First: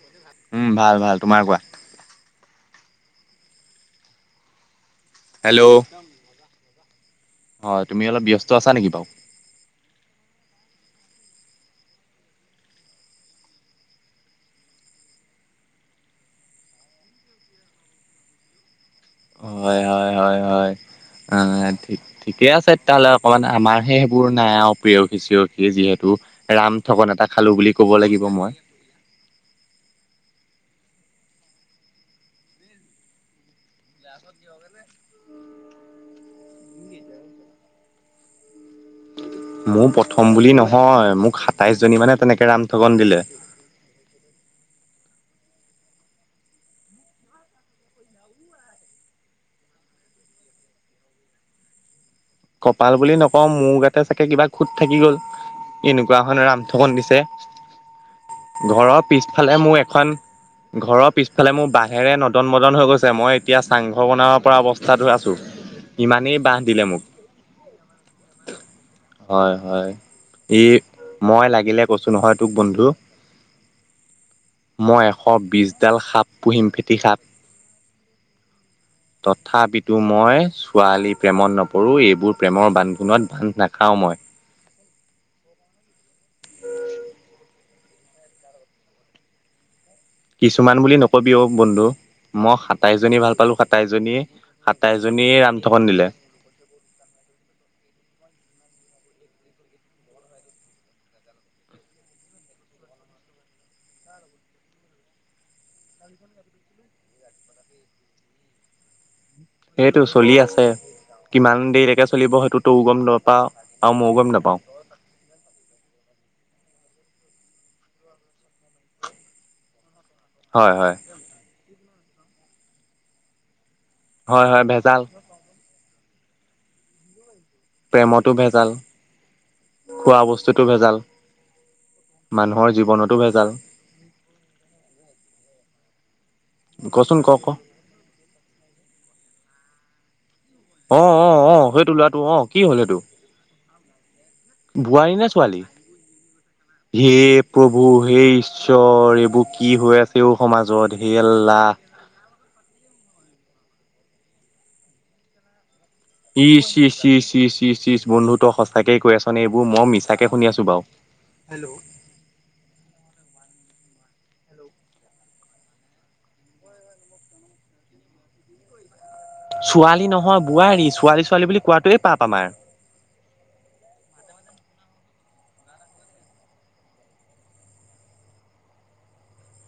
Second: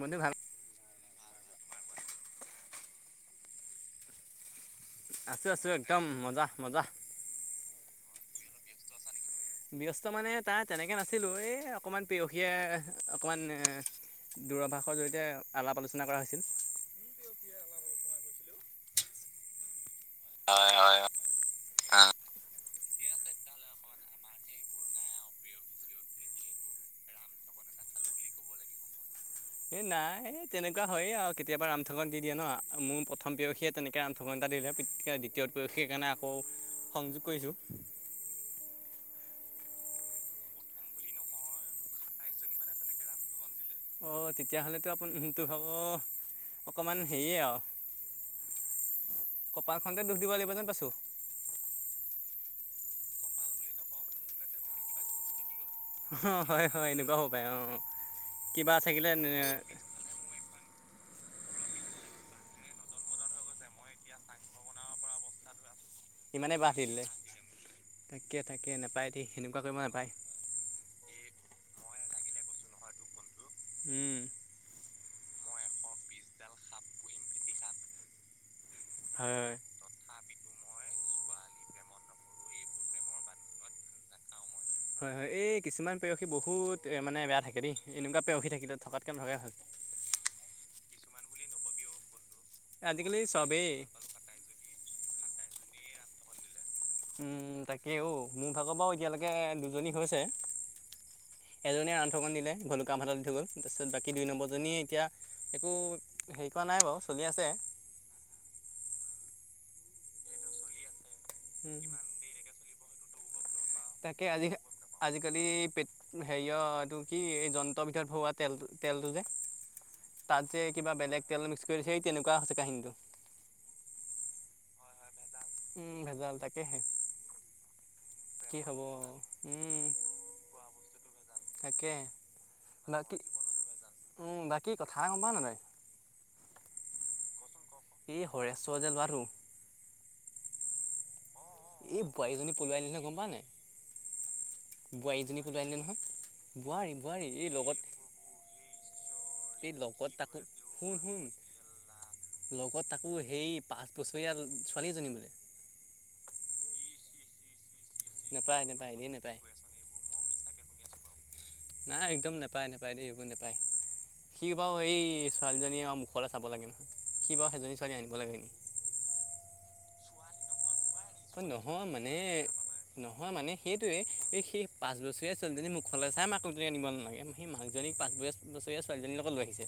বন্ধু ভাল উম ভাল ভাল তোমাৰ কোৱা। আছো আছো হেল্ল' একদম মজা মজা হয় তুমি অলপ ব্যস্ত আছা নেকি বাৰু। ব্যস্ত মানে তাৰ তেনেকে নাছিলো এই অকমান প্ৰীয়সীয়ে অকমান দূৰাভাষৰ জৰি়য়তে আলাপ আলোচনা কৰা হৈছিল। [inaudible] হয় হয় হয় হয় অ ঠিকে আছে। [unintelligible] অকমান আমাৰ সেইবোৰ নাই আও প্ৰিয়সী চিয়খি যিহেতু, ৰাম থগন এটা খালো বুলি কব কব লাগিব মই। এ নাই তেনেকুৱা হয়ে আও, কেতিয়াবা ৰামঠগন দি দিয়ে ন। মোৰ প্ৰথম প্ৰিয়সীয়ে তেনেকে ৰামঠগন এটা [unintelligible] দ্বিতীয় প্ৰেয়সী কাৰণে আকৌ সংযোগ কৰিছো। [inaudible] মোৰ প্ৰথম বুলি নহয়, মোক সাতাইশ জনী মানে তেনেকে ৰামঠগন দিলে। অঁ তেতিয়াহ'লেতো আপুনটো হব, অকণমান হেইয়ে আও। কপালখনতে দোষ দিব লাগিব যেন পাইছোঁ। কপাল বুলি নকওঁ, মোৰ গাতে চাগে কিবা খোট থাকি গল। এনেকুৱা এখন অঁ হয় হয় ৰামথগন এনেকুৱা দিছে, হ'ব পাৰে অঁ অঁ। [inaudible] কিবা ঘৰৰ থাকিলে পিছফালে মোৰ এখন ঘৰৰ পিছফালে মোৰ বাঁহেৰে নদন মদন হৈ গৈছে মই এতিয়া চাংঘৰ বনাব পৰা অৱস্থাত আছোঁ। ইমানেই বাঁহ দিলে মোক। তাকে তাকে নাপায় দেই হয় সেনেকুৱা কৰিব হয় নাপায়। ই মই লাগিলে কৈছোঁ নহয় তোক বন্ধু উম। মই এশ বিশছডাল সাপ পুহিম ফেটি সাপ। হয় হয়। তথাপিতো মই ছোৱালী প্ৰেমত নপৰো, এই বোৰ প্ৰেমৰ বান্ধোনত বান্ধ নাখাওঁ মই। হয় হয় এই কিছুমান প্ৰেয়সী বহুত মানে বেয়া থাকে দেই। এনেকুৱা প্ৰেয়সী থাকিলে থকাতকে নথকাই ভাল। কিছুমান বুলি নকবি ও বন্ধু, মই সাতাইশ জনী আজিকালি ভাল পালো চবেই সাতাইশ জনীয়েই, সাতাইশ জনীয়ে ৰাম থগন দিলে। উম তাকে ঔ, মোৰ ভাগৰ বাও এতিয়ালেকে দুজনী হৈছে। [inaudible] এজনীয়ে ৰাম ঠগন দিলে, ভুলুকা বাঁহ ডাল দি থৈ গ'ল, তাৰপিছত বাকী দুই নম্বৰ জনি এতিয়া একো হেৰি কৰা নাই বাৰু চলি আছে। [inaudible] সেইটো চলি আছে কিমান উম। দেৰিলকে চলিব সেইটো তো গম নাপাওঁ। তাকে আজি আজিকালি পেট হে কিয় এইটো কি এই যন্ত্ৰৰ ভিতৰত ভৰোৱা তেল তেলটো যে। তাত যে হয় হয় কিবা বেলেগ তেল মিক্স কৰি দিছে সেই তেনেকুৱা হৈছে কাহিনীটো। হয় হয় ভেজাল। উম ভেজাল তাকেহে। প্ৰেমতো কি ভেজাল, হ'ব উম খোৱা বস্তুটো ভেজাল। তাকে, মানুহৰ জীৱনতো বাকী ভেজাল [inaudible] উম বাকী কথা এষাৰ গম পাওঁ নাই তই? কচোন ক ক [inaudible] এই হৰেশ্বৰ যে লৱাটো আহ অ আহ সেইটো এই লৰাটো অ বোৱাৰীজনী কি পলুৱাই হ'ল আনিলে সেইটো? নহয় গম পাৱ নাই বোৱাৰী নে বোৱাৰীজনী ছোৱালী? পলুৱাই আনিলে নহয় বোৱাৰী হে বোৱাৰী এই লগত প্ৰভু সেই ঈশ্বৰ। এইবোৰ কি এই হৈ লগত আছে অ তাকো সমাজত শুন হে শুন আল্লাহ লগত তাকো সেই পাচ বছৰীয়া ছোৱালী এজনী বোলে। ই চিঃ চিঃচিঃ চিঃ চিঃ বন্ধু তই নেপায় নেপায় সঁচাকেই দেই কৈ আছ নেপায় নে এইবোৰ মই মিছাকে শুনি আছো বাও? নাই একদম নেপায় নেপায় দেই এইবোৰ নেপায়। [inaudible] সি বাও এই ছোৱালীজনীয় মুখলে চাব লাগে নহয়। সি বাও সেজনী ছোৱালী আনিব লাগে নেকি? ছোৱালী নহয় বুৱাৰী। নহয় মানে নহয় মানে সেইটোয়েই এই সি পাঁচ বছৰীয়া ছোৱালীজনী মুখলে চাই মাকক [inaudible] আনিব নালাগে সেই মাকজনী পাঁচ বছীয়া ছোৱালীজনীৰ লগত লৈ আহিছে।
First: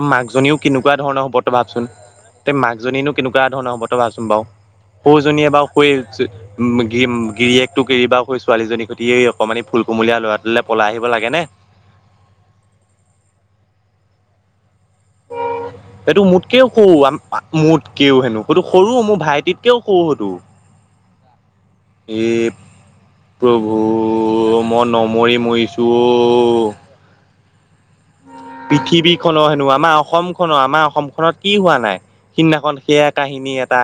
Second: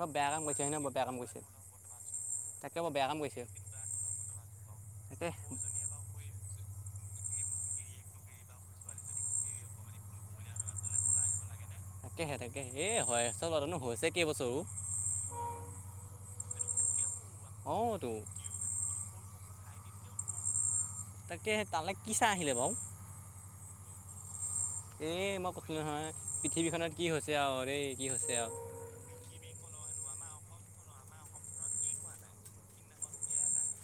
আৰু বেয়া কাম মাকজনীও কৰিছে হয় ন কেনেকুৱা বৰ বেয়া কাম ধৰণৰ হ'ব কৰিছে তই ভাবচোন। তে মাক তাকে বৰ বেয়া জনীনো কাম কৰিছে কেনেকুৱা ধৰণৰ হ'ব তইভাবচোন বাৰু সৰু তাকে জনীয়ে বাৰু কয় উম, গিৰিয়েক টো এৰি বা সৰু ছোৱালীজনীৰ সৈতে অকমান ফুল কুমলীয়া ল'ৰাটোলৈ পলাই আহিব লাগে নে। তাকেহে তাকে এই হয় [unintelligible] হৈছে কেইবছৰও। এইটো মোতকেও সৰু অঁ তো মোতকেও হেনো এইটো সৰু মোৰ ভাইটিত কেওঁ সৰু। [unintelligible] তাকেহে তালৈ কি চাই আহিলে বাৰু। ওঁ, মই এই নমৰি মৰিছোঁ ওঁ। তিয়া। [unintelligible] পৃথিৱীখনৰ হেনো আমাৰ অসম খনৰ আমাৰ অসমখনত কি হোৱা নাই সিদিনাখন সেয়া কাহিনী এটা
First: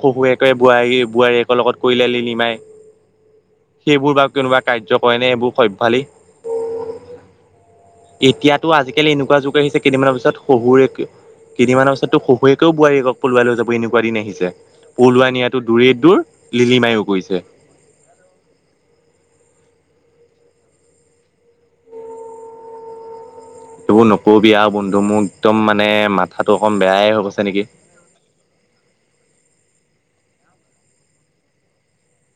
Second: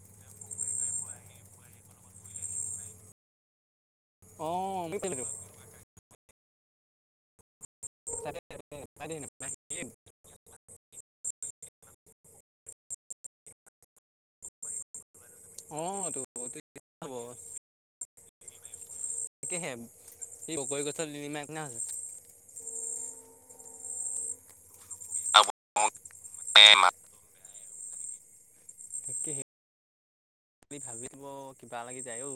শহুৱেকৈ বোৱাৰী বোৱাৰীয়েকৰ লগত কৰিলে লিলিমাই। সেইবোৰ বা কোনোবা কাৰ্য কৰে ন অঁ এইবোৰ সভ্যয়ালী তাতে এতিয়া তো আজিকালি নাপাতি এনেকুৱা যুগ আহিছে নাপাতি কেইদিনমানৰ পিছত শহুৰে কেইদিনমানৰ পাছতো শহুৱেকে বোৱাৰীক পলুৱাই লৈ যাব এনেকুৱা দিন আহিছে। পলোৱাই নিয়াতো দূৰে অঁ দূৰ তো লিলিমায়ও হ'ব কৰিছে। তাকে হে কি ককৈ গছৰ লিলিমায় নিচিনা হয়চে। [unintelligible] নকবি আৰু বন্ধু মোৰ একদম মানে মাথাটো অকণ বেয়াই হৈ গৈছে নেকি। তাকেহে বুলি ভাবিব কিবা লাগি যায় অঔ।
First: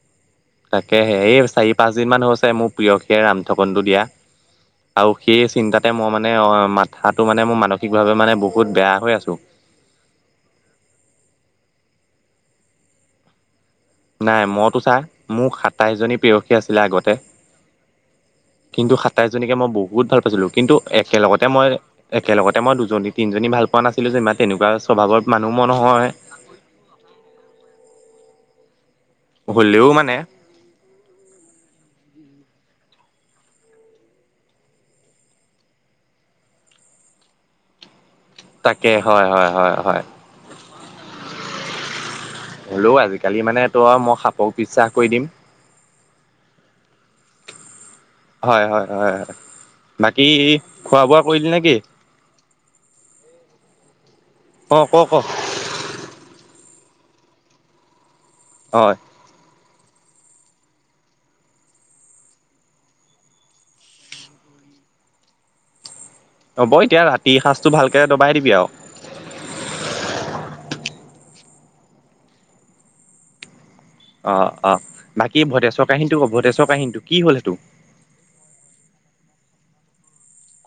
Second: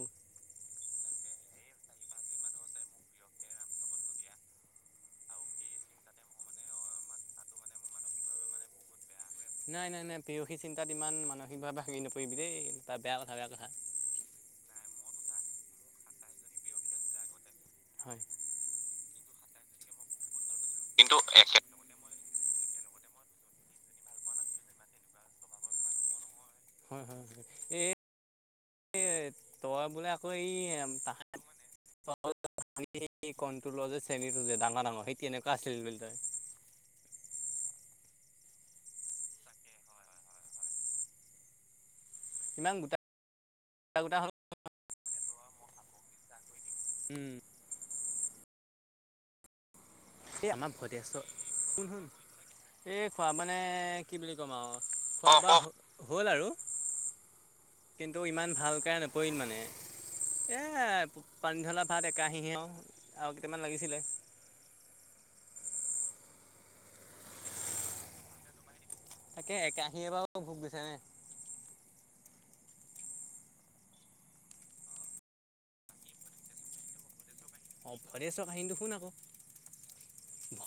তাকে [unintelligible] চাৰি পাচদিনমান হৈছে মোৰ প্ৰিয়সিয়ে ৰাম থগনটো দিয়া। আৰু সেই চিন্তাতে মই মানে অ' মাথাটো মানে মোৰ মানসিকভাৱে মানে বহুত বেয়া হৈ আছো। নাই নাই নাই পেৰসী চিন্তাত ইমান মানসিকভাৱে ভাঙি নপৰিবি দেই এইটো বেয়া কথা বেয়া কথা। নাই ম তো ছা, মোৰ সাতাইছজনী পেৰসী আছিলে আগতে। হয়। কিন্তু সাতাইছজনীকে মই বহুত ভাল পাইছিলোঁ কিন্তু একেলগতে মই একেলগতে মই দুজনী তিনজনী ভাল পোৱা নাছিলো যে ইমান তেনেকুৱা স্বভাৱৰ মানুহ ম ই নহয়। এই হ'লেও বোলে মানে আকৌ এই তাহ ক্ৰলৰ যে চেণীটো যে ডাঙৰ ডাঙৰ সেই তেনেকুৱা আছিল বুলি ত তাকে হয় হয় হয় হয়। ইমান হ'লও গোটা আজিকালি মানে তো গোটা মই গোটা হ'ল সাপক বিশ্বাস কৰি দিম, উম। হয়- হয়, হয়-হয়। এই আমাৰ ভতেছ শুন-শুন এই খোৱা মানে কি বুলি ক'ম অ ক ক আৰু হল আৰু কিন্তু ইমান অ ভালকে নপৰিল মানে। এই পানী ঢলা ভাত এক কাহীহে আৰু কেইটামান লাগিছিলে। হ'ব এতিয়া ৰাতি সাঁজটো ভালকে দবাই দিবি আৰু। তাকে একাহী বাৰু ভোক [unintelligible] নে। অ', অ' বাকী ভটেশ্বৰ কাহিনটো ভটেশ্বৰ কাহিনীটো কি হ'ল সেইটো? অ' ভদেশ্বৰ কাহিনী তো শুন আকৌ।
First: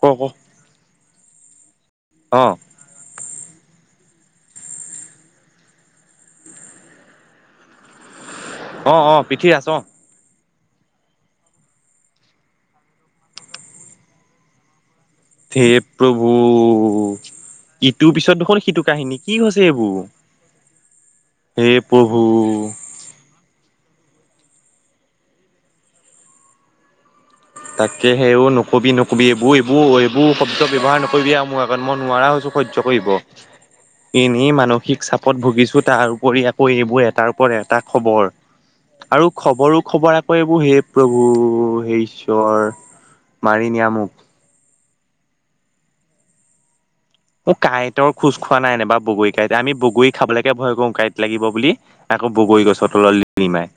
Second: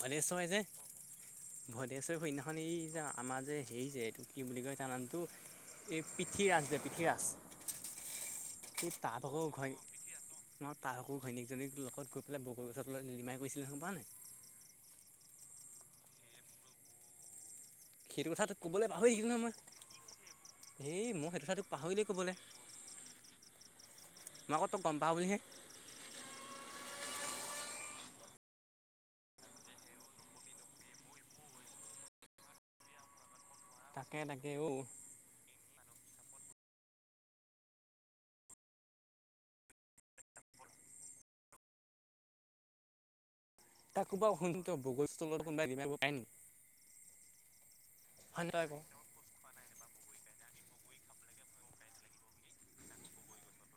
ক ক যে ভদেশ্বৰ অ [unintelligible] এই যে আমাৰ যে হেৰি যে কি বুলি কয় তাৰ নামটো এই পিঠিৰাচ দে পিঠিৰাচ অ', অ' পিঠিৰাছ অ' [unintelligible] তাৰ আকৌ [unintelligible] ঘৈনীয়েকজনীক লগত গৈ পেলাই বগৰী গছৰ তলত লিলিমাই কৰিছিলে নহয়। [unintelligible] এ প্ৰভু ইটোৰ সেইটো পিছত কথা দেখোন সিটো কাহিনী কি হৈছে এইবোৰ। সেই মোক সেইটো কথা তোক হে পাহৰিলেই প্ৰভু ক'বলৈ। মই আকৌ ত‌ই গম পাওঁ বুলিহে। তাকেহে অও নকবি নকবি এইবোৰ এইবোৰ এইবোৰ শব্দ ব্যৱহাৰ নকৰিবি আৰু মোৰ আগত মই নোৱাৰা হৈছো। সহ্য কৰিব তাকে এনেই তাকে অ' মানসিক চাপত ভুগিছো তাৰ কৰি আকৌ এইবোৰ এটাৰ ওপৰত এটা খবৰ আৰু খবৰো খবৰ আকৌ এইবোৰ সেই প্ৰভু হে ঈশ্বৰ। ঈশ্বৰ মাৰি নিয়া তাকো মোক। বাৰু শুন বগৰী গছৰ তলত কোনোবাই লিলিমাই কৰিব পায় নেকি? অঁ কাঁইটৰ খোজ হয় নহয় খোৱা তই ক নাই নে বাৰু বগৰী কাঁইট আমি বগৰী খাবলৈকে ভয় কৰো। কাঁইট লাগিব বুলি আকৌ বগৰী গছৰ তলত লিলিমাই।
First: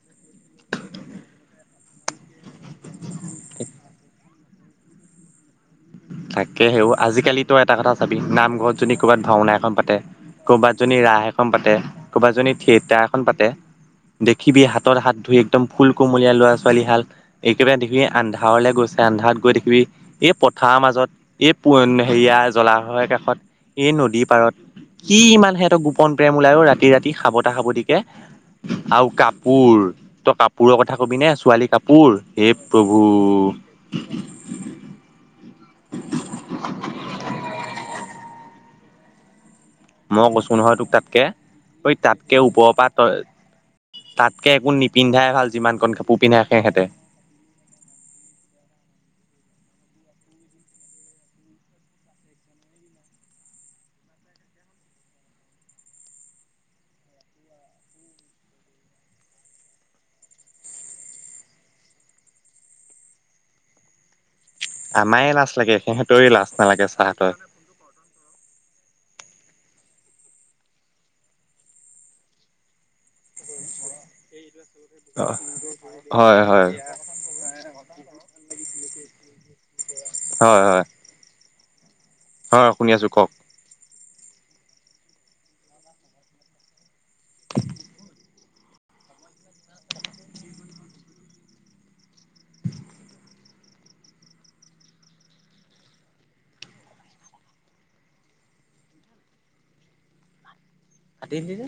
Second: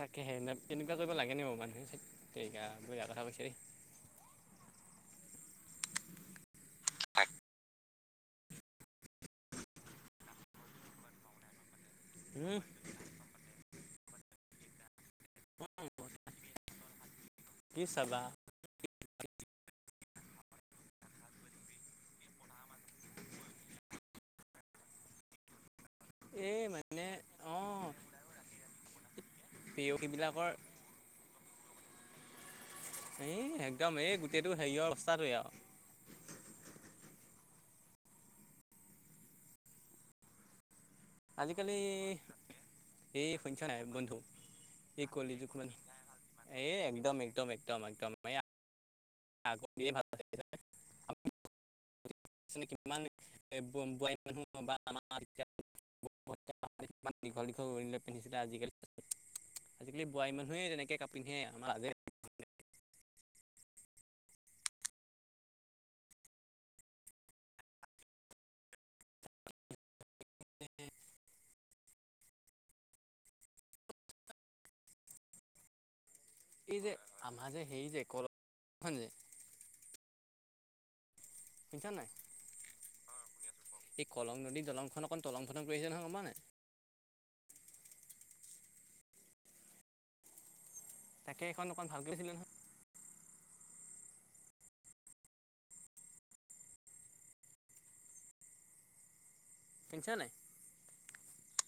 তাকেহে এনেকুৱা কৰিব লাগেনে বাৰু মানুহে এই তেৰিকা বৰ বেয়া কথা কৈছে দেই। তাকে সেও আজিকালিতো এটা কথা চাবি নামঘৰত যদি ক'ৰবাত ভাওনা এখন পাতে, ক'ৰবাত যদি ৰাস এখন পাতে ক'ৰবাত যদি উম থিয়েটাৰ এখন পাতে, দেখিবি হাতত হাত ধুই একদম ফুল কোমলীয়া ল'ৰা-ছোৱালী হাল, একেবাৰে কি দেখি চাবা আন্ধাৰলৈ গৈছে আন্ধাৰত গৈ দেখিবি দেখিবি এই পদ পথাৰৰ মাজত, এই হেৰিয়া জলাশয়ৰ কাষত, এই নদী পাৰত। কি ইমান সিহঁতৰ গোপন প্ৰেম ওলাই এই আৰু মানে ৰাতি-ৰাতি অঁ সাবতা-সাবটিকে। আৰু কাপোৰ তই প্ৰেয়সীবিলাকৰ কাপোৰৰ কথা কবিনে ছোৱালী কাপোৰ সেই এ একদম এই গোটেইটো হেৰিয়ৰ অৱস্থাটোৱেই আৰু মই কৈছো নহয় তোক তাক কে আজিকালি ঐ তাতকে ওপৰৰ পৰা এই শুনিছ নাই বন্ধু তাতকে একো এই নিপিন্ধাই কলি ভাল যুগ মানে যিমান কন কাপোৰ পিন্ধাই এই সিহঁতে একদম-একদম-একদম-একদম। [unintelligible] এ বোৱাৰী মানুহ বা আমাৰ ইমান দীঘল-দীঘল উৰণি লৈ পিন্ধিছিলে আজিকালি আজিকালি বোৱাৰী মানুহে তেনেকে কাপোৰ নিপিন্ধে আমাৰ [unintelligible] [inaudible] আমাৰে লাজ লাগে সিহঁতৰে লাজ নালাগে চাৰহতৰ। আহ। এই যে আমাৰ যে সেই যে কখন [unintelligible] যে হয়-হয়। শুনিছা নাই? অ শুনি আছো কওক। এই কলং নদীৰ দলংখন অকণ টলং-ফটং কৰিছে নহয় গম পাৱ নাই? তাকে এখন অকন ভাল কৰি দিলে। শুনিছ নাই? কাটিয়ে দিলি যে